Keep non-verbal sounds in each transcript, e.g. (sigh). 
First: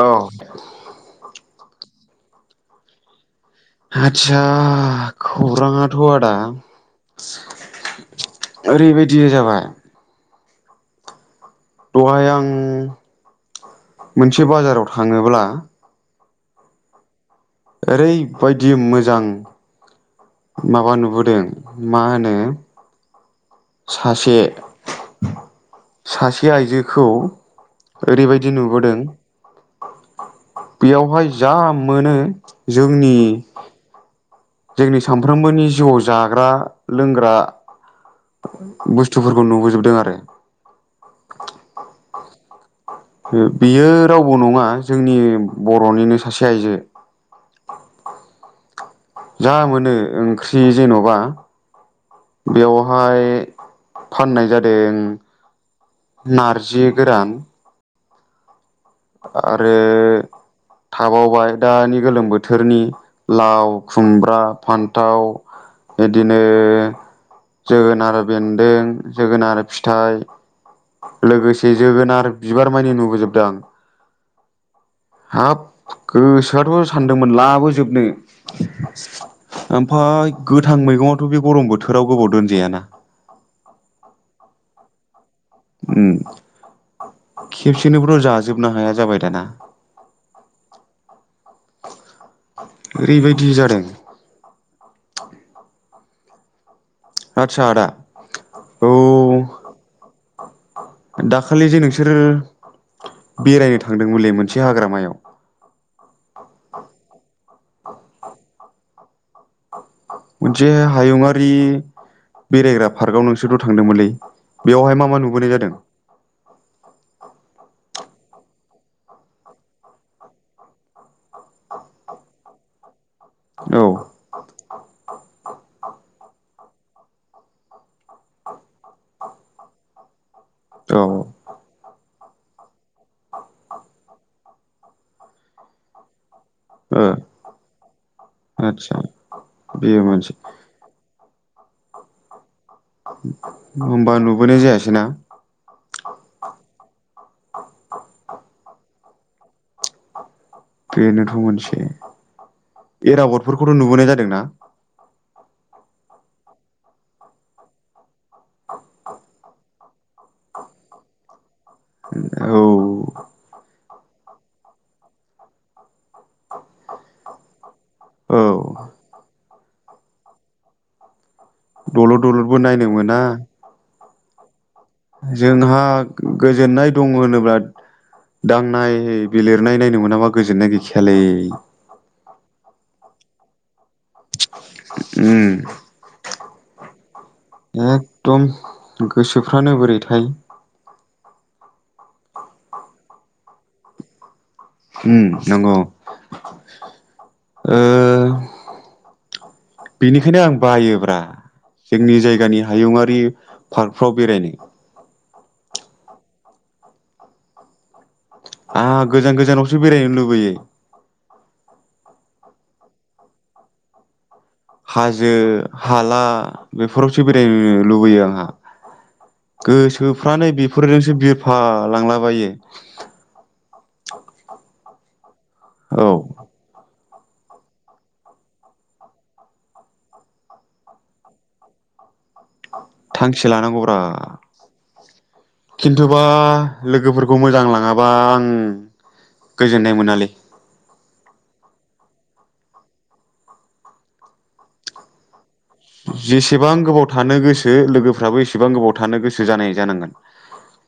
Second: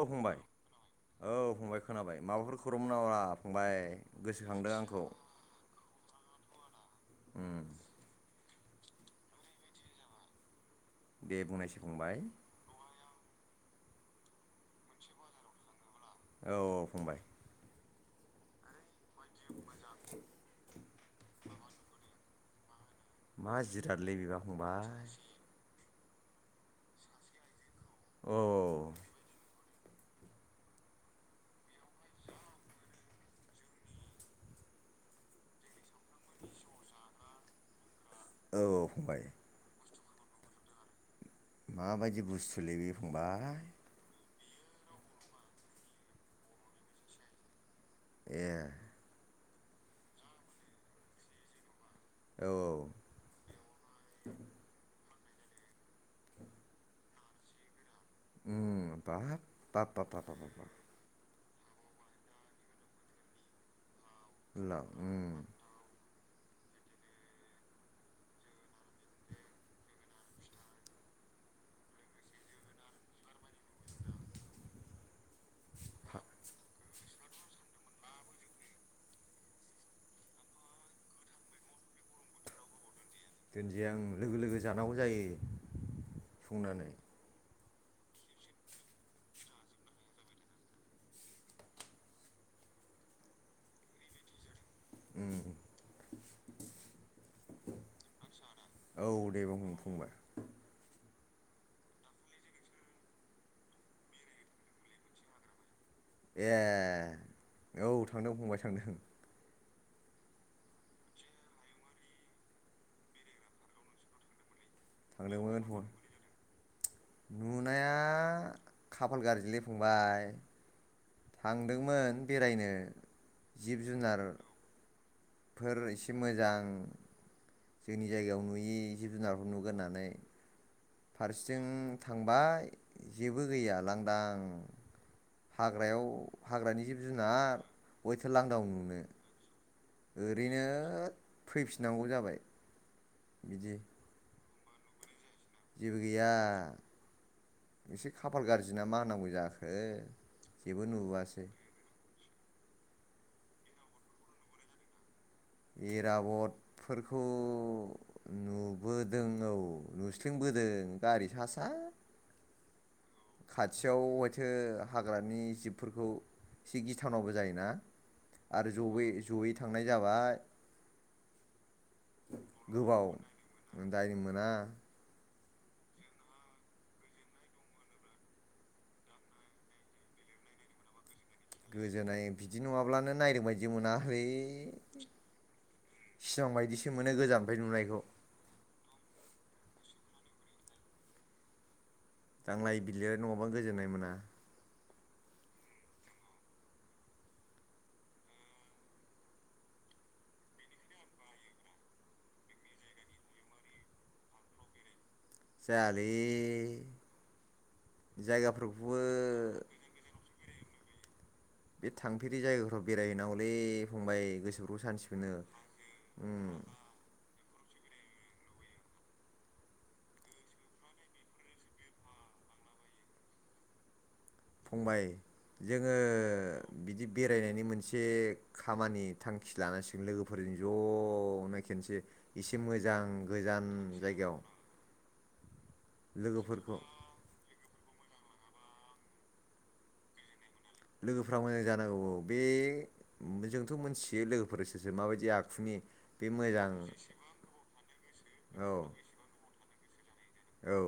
औ फंबाय औ फंबाय खोनाबाय माबाफोर खौरांमोन नामा? फंबाय आदसा गोसोखांदों आंखौ खौरांआथ आदा उम ओरैबायदि जाबाय दे बुंनायसाय दहाय आं मोनसे बाजाराव थाङोब्ला औ औ फंबाय ओरैबायदि मोजां मोजां माबा नुबोदों मा होनो माजिरादलै बेबा सासे फंबाय सासे आइजोखौ औ ओरैबायदि नुबोदों बेयावहाय जा मोनो जोंनि जोंनि सानफ्रोमबोनि जिउआव जाग्रा लोंग्रा औ फंबाय बुस्थुफोरखौ नुबोजोबदों आरो माबायदि बुस्थुलै बे उम फंबाय बियो रावबो नङा जोंनि बर'निनो सासे आइजो ए जा मोनो ओंख्रि जेन'बा औ बेवहाय फाननाय जादों नारजि गोरान उम बाब आरो ब्बाब ब्बाब थाबावबाय दानि गोलोम बोथोरनि लाव खुमब्रा ल' उम फान्थाव बिदिनो जोगोनार बेन्दों जोगोनार फिथाइ लोगोसे जोगोनार बिबार मानि नुबोजोबदों आं हाब गोसोआथ' सानदोंमोन लाबोजोबनो ओमफाय गोथां मैगङाथ' बे गरम बोथोराव गोबाव दोनजायाना दोनजाया ओं लोगो लोगो जानांगौ जायो। संनानै खेबसेनोबोथ' जाजोबनो हाया जाबाय दाना ओरैबायदि जादों उम आदसा आदा औ दे बुं फंबाय दाखालि जे नोंसोरो बेरायनो थांदोंमोनलै मोनसे हाग्रामायाव ए औ थांदों फंबाय थांदों मोनसे हायुङारि बेरायग्रा पार्कआव नोंसोरथ' थांदोंमोनलै बेवहाय मा मा नुबोनाय थांदोंमोन जादों? फंबाय नुनाया खाफाल गाज्रिलै फंबाय थांदोंमोन बेरायनो औ जिब जुनार फोर एसे मोजां जोंनि जायगायाव नुयि जिब जुनारफोर नुगोन होन्नानै औ फारसेथिं थांबाय जेबो गैया लांदां हाग्रायाव हाग्रानि जिब ओ जुनार बयहाथो लांदां आव आदसा नुनो। बेयो मोनसे ओरैनो फैफिननांगौ जाबाय। बिदि होमबा नुबोनाय जायासै ना? जेबो गैया एसे खाफाल गाज्रि ना मा होनांगौ जाखो जेबो बेनोथ' नुबोआसै मोनसे ऐराबदफोरखौथ' नुबोनाय जादों ना? ऐराबदफोरखौ नुबोदों औ नुस्लेंबोदों गारि सा सा‌ औ खाथियाव हायथो हाग्रानि जिबफोरखौ एसे गिथावनाबो जायोना औ आरो जयै जयै थांनाय जाबाय दलद दलदबो नायनो गोबाव मोना दायनो मोना जोंहा गोजोननाय दं होनोब्ला दांनाय बिलिरनाय नायनो मोनाबा गोजोननाय गैखायालै गोजोननाय बिदि नङाब्लानो नायदों बाय बिदि मोना हैै उम सिमां बायदिसो मोनो गोजाननिफ्राय नुनायखौ एकदम गोसोफ्रानो बोरै थाय दांलाय बिलिराय नङाबा गोजोननाय मोना उम नंगौ ओ बेनिखायनो आं बायोब्रा जोंनि जायगानि हायुङारि पार्कफ्राव बेरायनो जायालै जायगा आंहा गोजान गोजानावसो बेरायनो लुबैयो बे थांफेरि जायगाफ्राव बेरायहैनांगौलै फंबाय गोसो हाजो हाला बेफोरावसो बेरायनो लुबैयो आंहा गोसोफ्रानो बेफोरजोंसो बिरफालांलाबायो फंबाय जोङो औ बिदि बेरायनायनि मोनसे खामानि थांखि लानांसिगोन लोगोफोरजों ज' नो खेनसे एसे मोजां थांखि गोजान लानांगौब्रा जायगायाव खिन्थुबा लोगोफोरखौ लोगोफोर खौ मोजां लाङाबा आं गोजोननाय मोनालै लोगोफ्रा मोजां जानांगौ बे जोंथ' मोनथियो लोगोफोर सोर सोरो माबायदि आखुनि बे मोजां जेसेबां गोबाव थानो गोसो लोगोफ्राबो औ एसेबां गोबाव थानो गोसो जानाय जानांगोन औ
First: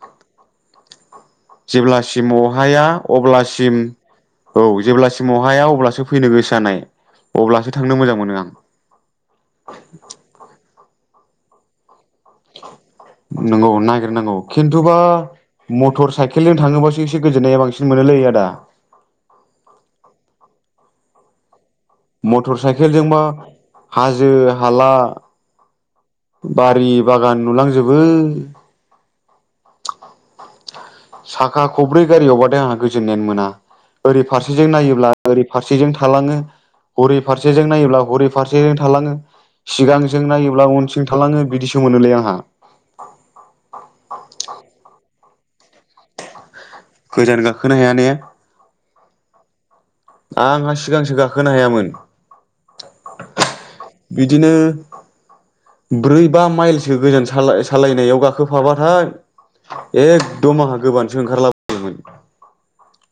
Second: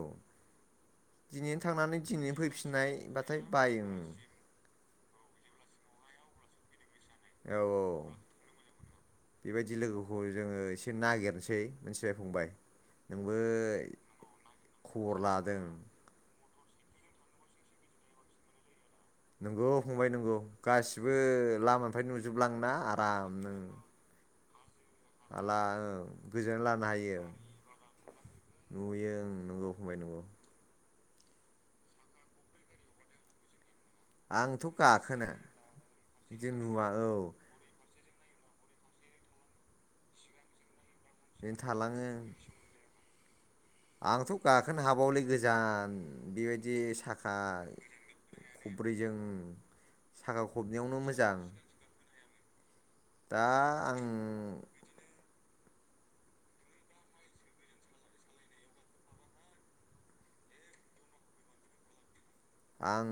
दिनैनो थांनानै जेब्लासिम दिनैनो अहाया फैफिननाय बाथाय अब्लासिम बायो औ जेब्लासिम अहाया अब्लासो फैनो गोसो जानाय औ अब्लासो थांनो मोजां मोनो आं खौ जोङो एसे नागिरनोसै मोनथिबाय फंबाय नोंबो नंगौ नागिरनांगौ खिन्थुबा खबर लादों मटर साइकेल खेलजों थाङोबासो एसे गोजोननाया बांसिन मोनोलै आदा नंगौ फंबाय नंगौ गासिबो लामानिफ्राय मटर नुजोबलाङो ना साइकेलजोंबा आराम नो हाजो हाला हाला औ बारि बागान नुलांजोबो नुयो ओं नंगौ फंबाय नंगौ साखा खब्रै गारियावबाथाय आंहा गोजोननायानो मोना ओरै फारसेजों आंथ' नायोब्ला गाखोना ओरै फारसेजों थालाङो बिदि नुवा औ हरै फारसे सेजों नायोब्ला हरै फारसेजों थालाङो सिगांजों नायोब्ला उनथिं थालाङो बिदिनो बिदिसो थालाङो मोनोलै आंहा आंथ' गाखोनो हाबावालै गोजान बेबायदि साखा गोजान गाखोनो हाया ने खब्रैजों साखा आंहा खबनैयावनो सिगांसो मोजां गाखोनो हायामोन दा बिदिनो आं ब्रै बा माइलसो गोजान सालाय सालायनायाव गाखोफाबाथाय एखदम आंहा गोबानोसो ओंखारलाबोयोमोन आं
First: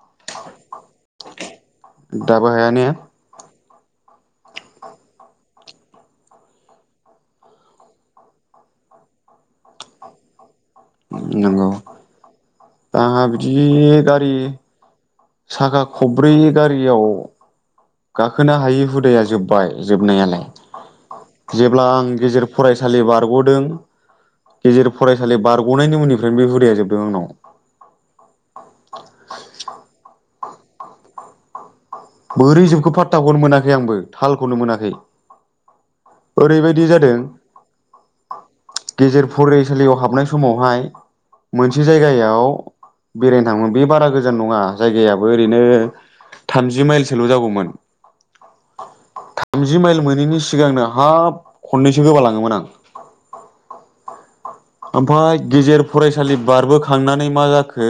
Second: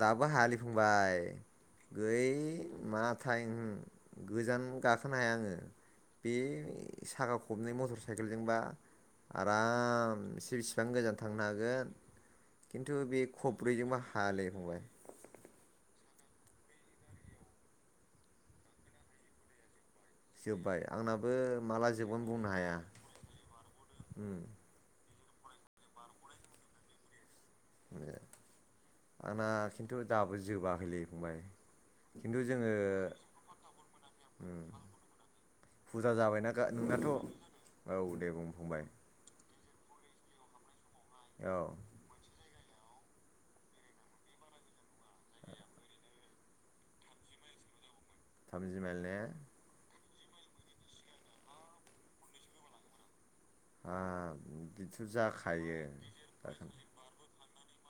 दाबो हायालै फंबाय गै दाबो हाया ने मा थाइम गोजान गाखोनो हाया आङो बे साखा खबनै मटर साइकेलजोंबा आराम से बेसेबां गोजान थांनो नंगौ हागोन खिन्थु बे आंहा बिदि खब्रैजोंबा गारि हायालै फंबाय साखा खब्रै गारियाव गाखोनो हायि हुदाया जोब्बाय जोबनायालाय जोब्बाय आंनाबो जेब्ला माला आं जोबगोन गेजेर बुंनो हाया फरायसालि बारग'दों उम गेजेर फरायसालि बारग'नायनि उननिफ्रायनो बे हुदाया जोबदों आंनाव। ए आंना खिन्थु दाबो जोबाखैलै फंबाय खिन्थु बोरै जोङो जोबखौ फाथथाखौनो मोनाखै आंबो थालखौनो मोनाखै। फुजा जाबायना ओरैबायदि नोंनाथ' जादों औ दे बुं फंबाय गेजेर फरायसालियाव हाबनाय समावहाय औ मोनसे जायगायाव बेरायनो थाङोमोन बे बारा गोजान नङा जायगायाबो ओरैनो थामजि माइलसोल' जागौमोन थामजि माइल ने जि माइल मोनैनि सिगांनो हाब खननैसो गोबा लाङोमोन आं (unintelligible) ओमफ्राय जाखायो गेजेर फरायसालि गाखोन बारबोखा थांनानै मा जाखो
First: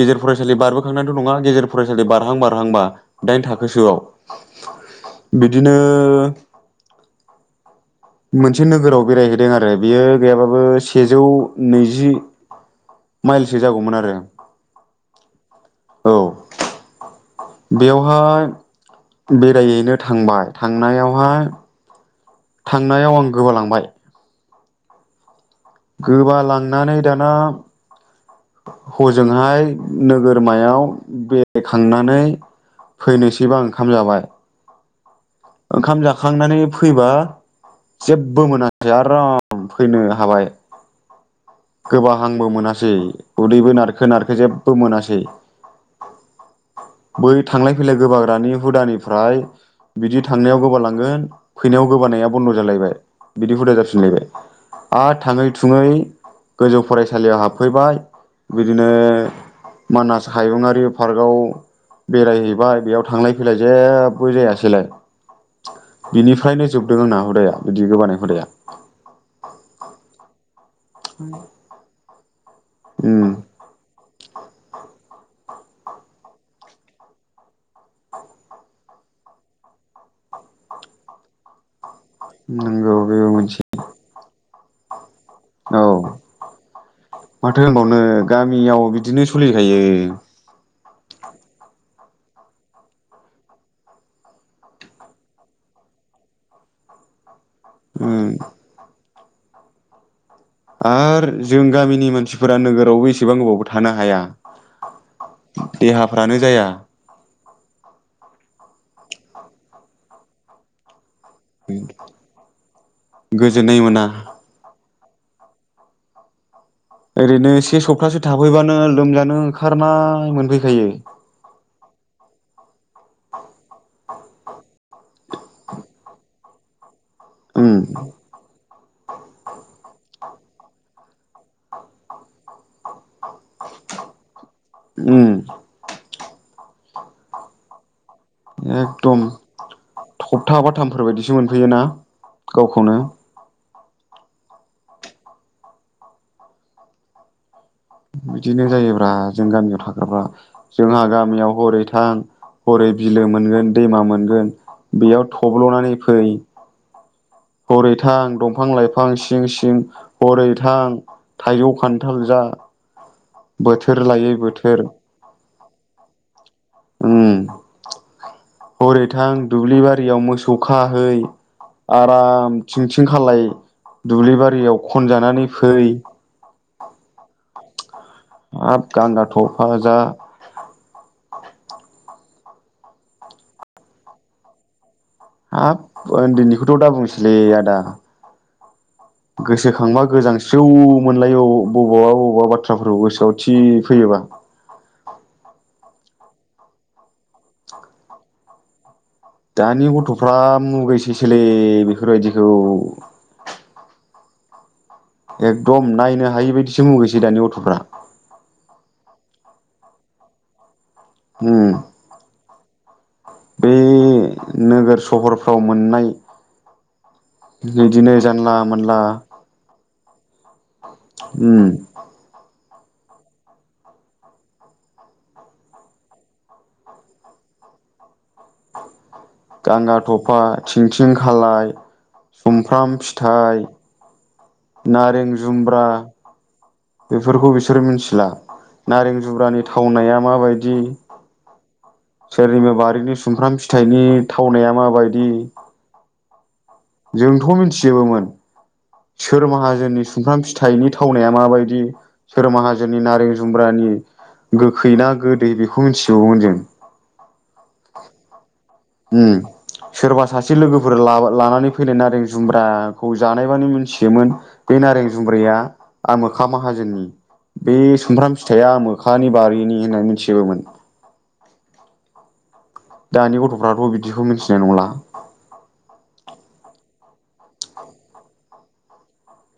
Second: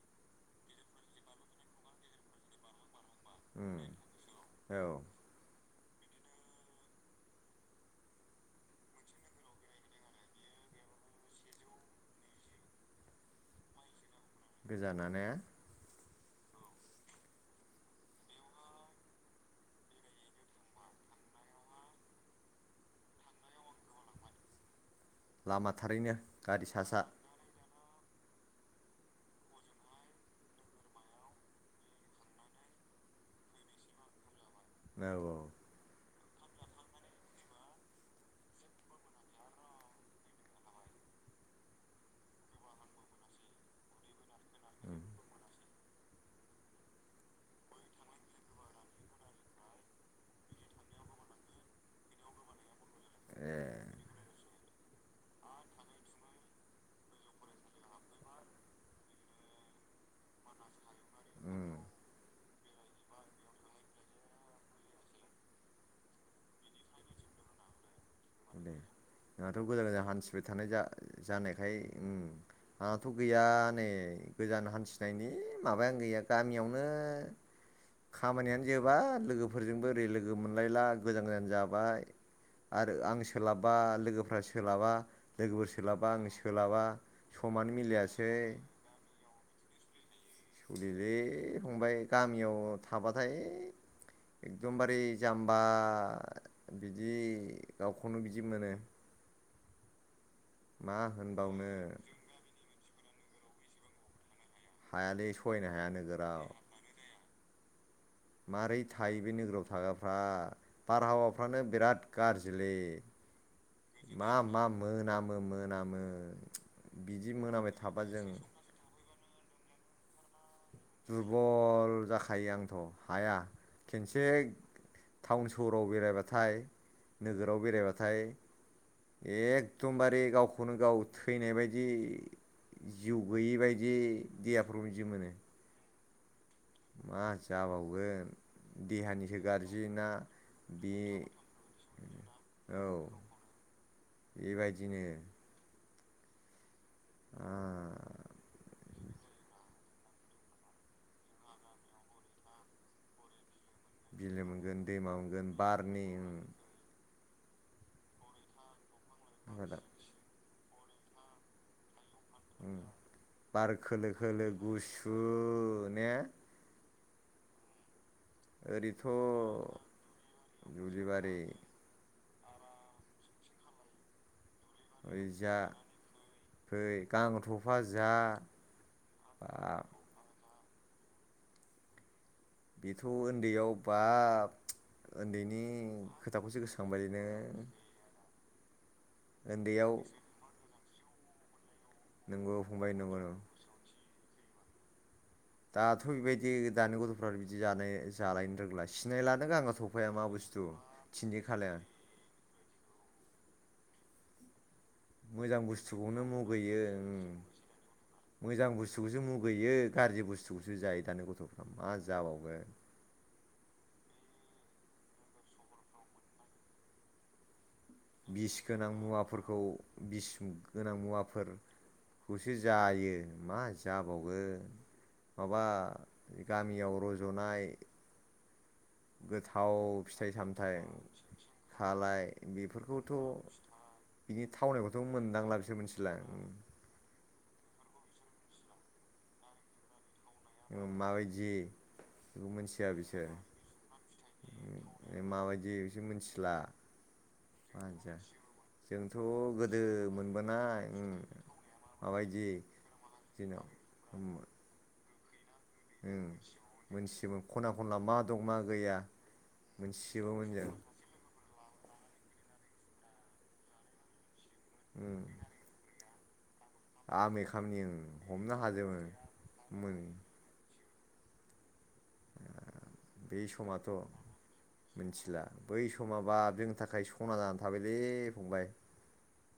गेजेर फरायसालि बारबोखांनैथ' नङा गेजेर फरायसालि बारहां बारहांबा दाइन उम थाखोसोआव औ बिदिनो मोनसे नोगोराव बेरायहैदों आरो बियो गैयाबाबो सेजौ नैजि माइलसो जागौमोन आरो गोजाना ने औ बेयावहाय बेराहैनो थांबाय थांनायावहाय थांनायाव आं गोबालांबाय लामा थारैनो गारि गोबालांनानै सा-सा दाना हजोंहाय नोगोरमायाव बेरायखांनानै फैनोसैबा ओंखाम जाबाय औ‌ औ ओंखाम जाखांनानै फैबा जेबो मोनासै आराम फैनो हाबाय। गोबाहांबो मोनासै उदैबो नारखो-नारखो जेबो उम मोनासै। बै थांलाइ फैलाय गोबाग्रानि हुदानिफ्राय बिदि थांनायाव गोबालांगोन फैनायाव गोबानाया बन्द' जालायबाय। ए बिदि हुदा जाफिनलायबाय आरो थाङै-थुङै गोजौ फरायसालियाव हाबफैबाय बिदिनो मानास हायुङारि पार्कआव उम बेरायहैबाय बेयाव थांलाय फैलाय जेबो जायासैलाय। बिनिफ्रायनो जोबदों आंना हुदाया बिदि गोबानाय हुदाया। दे नोंहाथ' गोजान-गोजान हान्थिबाय थानाय जा-जानायखाय ओम आंनाथ' उम गैया। दा नै गोजान हान्थिनायनि माबायानो गैया गामियावनो खामानियानो जोबा लोगोफोरजोंबो ओरै लोगो मोनलायला गोजान-गोजान जाबाय। (inaudible) आं बेबो मोनसे सोलाबबा लोगोफ्रा सोलाबा लोगोफोर औ सोलाबबा आं सोलाबा। माथो समानो होनबावनो मिलायासै। गामियाव बिदिनो सोलिखायो। औलै फंबाय गामियाव थाबाथाय एकदमबारे जाम्बा बिदि गावखौनो ओं बिदि मोनो। मा आरो जों होनबावनो गामिनि मानसिफोरा नोगोरावबो एसेबां गोबावबो थानो हाया। हायालै सहायनो हाया देहाफ्रानो नोगोराव। जाया मारै थायो बे नोगोराव थाग्राफ्रा बारहावाफ्रानो बिराद गाज्रिलै। गोजोननाय मोनो। मा-मा मोनामो-मोनामो। ओरैनो से सप्तासे थाफैबानो लोमजानो ओंखारनाय मोनफैखायो। दुरबल जाखायो आंथ' हाया खेनसे टाउन सहराव बेरायबाथाय नोगोराव उम बेरायबाथाय एखदमबारे गावखौनो गाव थैनाय बादि जिउ गोैयि बायदि देहाफ्राव बिदि उम मोनो। मा जाबावगोन। एकदम देहानिसो गाज्रि ना थबथा बे बाथामफोरबायदिसो मोनफैयोना। औ गावखौनो। बेबायदिनो। ओ बिदिनो जायोब्ला जों गामियाव थाग्राफ्रा। जोंहा गामियाव हरै थां हरै बिलो मोनगोन। दैमा बिलो मोनगोन दैमा बेयाव मोनगोन थब्ल'नानै बारनि फै। उम हरै थां दंफां लायफां सिं-सिं हेफाजाब हरै थां थाइजौ खान्थाल जा। बार बोथोर खोलो लायै खोलो बोथोर गुसु नो। ओम ओरैथ' हरैथां दुब्लि बारियाव मोसौ खाहै। दुब्लिबारि आराम थिंथिं खालाय दुब्लि बारियाव ओरै खनजानानै जा फै। फै गांथ'फा जा हाब गांगा आ थफा जा बेथ' उन्दैयाव बाब उन्दैनि हाब खोथाखौसो उन्दैनिखौथ' दा गोसोखांहोबायलै बुंसैलै नोंङो। आदा गोसोखांबा गोजांस्रिउ मोनलायो बबावबा बबावबा नंगौ फंबाय बाथ्राफोरखौ नंगौ गोसोआव नंगौ थि फैयोबा। दाथ बेबायदि दानि गथ'फ्रा बिदि जानो जालायनो रोंला। सिनायलानो गांगा दानि थफाया मा बुस्थु थिनदिखाला बेफोरबादिखौ मोजां एकदम बुस्थुखौनो नायनो हायि मुगैयो बायदिसो मुगैसै ओम दानि गथ'फ्रा मोजां बुस्थुखौसो मुगैयो गाज्रि बुस्थुखौसो जायो दानि गथ'फ्रा उम मा जाबावगोन। बे नोगोर सहरफ्राव मोननाय बिदिनो बिस जानला गोनां मोनला मुवाफोरखौ बिस गोनां मुवाफोर उम खौसो जायो मा जाबावगोन। माबा गामियाव रज'नाय गोथाव गांगा फिथाइ थफा सामथाइ थिंथिं खालाय खालाय सुमफ्राम बेफोरखौथ' फिथाइ बिनि थावनायखौथ' नारें मोनदांला बिसोर जुमब्रा मिथिला। बेफोरखौ बिसोर मिथिला नारें जुमब्रानि थावनाया माबाय माबायदि। बेखौ मिथिया बारिनि बिसोर सुमफ्राम फिथाइनि थावनाया माबायदि बिसोर मिथिला जोंथ' मोनथि मानसिया जोबोमोन। जोंथ' सोर गोदो माहाजोननि सुमफ्राम मोनबोनाय फिथाइनि उम थावनाया माबायदि माबायदि सोर माहाजोननि नारें जोंनाव जुमब्रानि गोखैना गोदै बे ओ मोनथियोमोन खना खनला मा दं मा गैया उम सोरबा मोनथिजोबोमोन सासे जों लोगोफोर लाबा-लानानै गोदो नारें जुम्ब्राखौ जानायबानो मिथियोमोन बे नारें जुम्ब्राया आमोखा माहाजोननि आमि बे खामनि ओं सुमफ्राम हमनो फिथाइया हाजोबोमोन आमोखानि बारिनि होननानै मिथिजोबोमोन। दानि बै गथ'फ्राथ' समाथ' बिदिखौ मिथिनाय नंला मोनथिला। बै समाबा जोंनि थाखाय सना जानानै थाबायलै फंबाय।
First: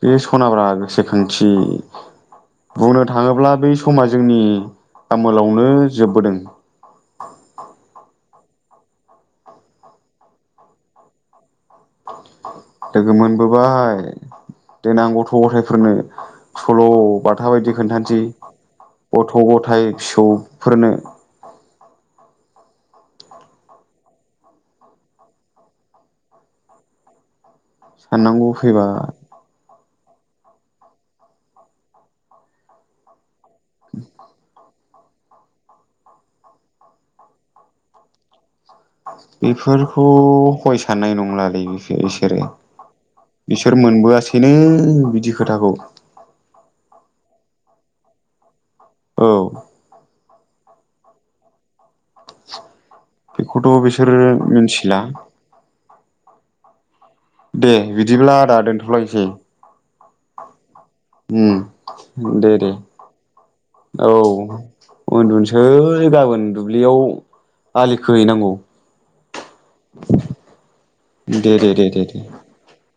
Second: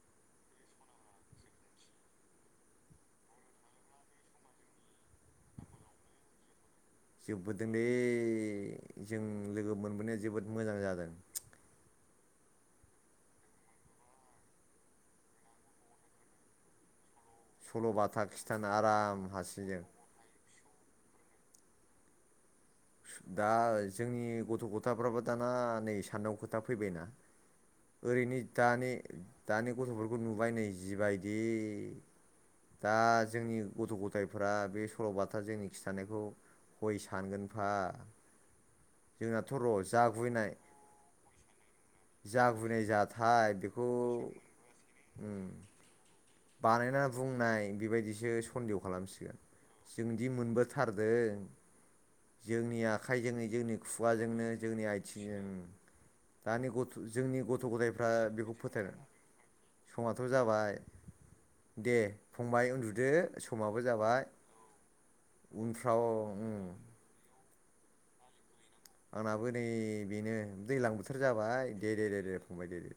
बे सनाब्रा गोसोखांथि। बुंनो थाङोब्ला बै समा जोंनि आमोलावनो जोबबोदों। जोबबोदोंलै जों लोगो मोनबोनाया जोबोद मोजां जादों। लोगो मोनबोबाय देनां गथ' गथायफोरनो सल' बाथा बायदि खोन्थानोसै सल'बाथा खिथानो आराम गथ' ग'थाइ हारसिंजों फिसौफोरनो। दा जोंनि गथ' गथाफ्राबो दाना नै सान्नांगौ खोथा फैबायना ओरैनो साननांगौ फैबा दानि दानि गथ'फोरखौ नुबाय नै जिबायदि दा जोंनि गथ' गथायफ्रा बे सल'बाथा जोंनि खिन्थानायखौ हय सानगोन फा जोंनाथ' र' बेफोरखौ जागुइनाय हय साननाय नंलालै बिसोरो जागुइनाय जा थाय बिसोर बेखौ मोनबोआसैनो बिदि ओम खोथाखौ बानायना बुंनाय बेबायदिसो सन्देह औ खालामसिगोन। जोंदि मोनबोथारदों। जोंनि आखाइजोंनो बेखौथ' जोंनि बिसोरो खुगाजोंनो जोंनि मिथिला आइथिंजों दानि गथ' जोंनि गथ' दे गथायफ्रा बिदिब्ला बेखौ आदा फोथायला दोनथ'लायसै समाथ' जाबाय। दे बुं दे फंबाय दे उन्दुदो समाबो औ जाबाय उनफ्राव उन्दुनोसै गाबोन उम दुब्लियाव आलि खोहैनांगौ। आंनाबो नै बेनो दैज्लां बोथोर जाबाय दे दे दे दे फंबाय दे दे।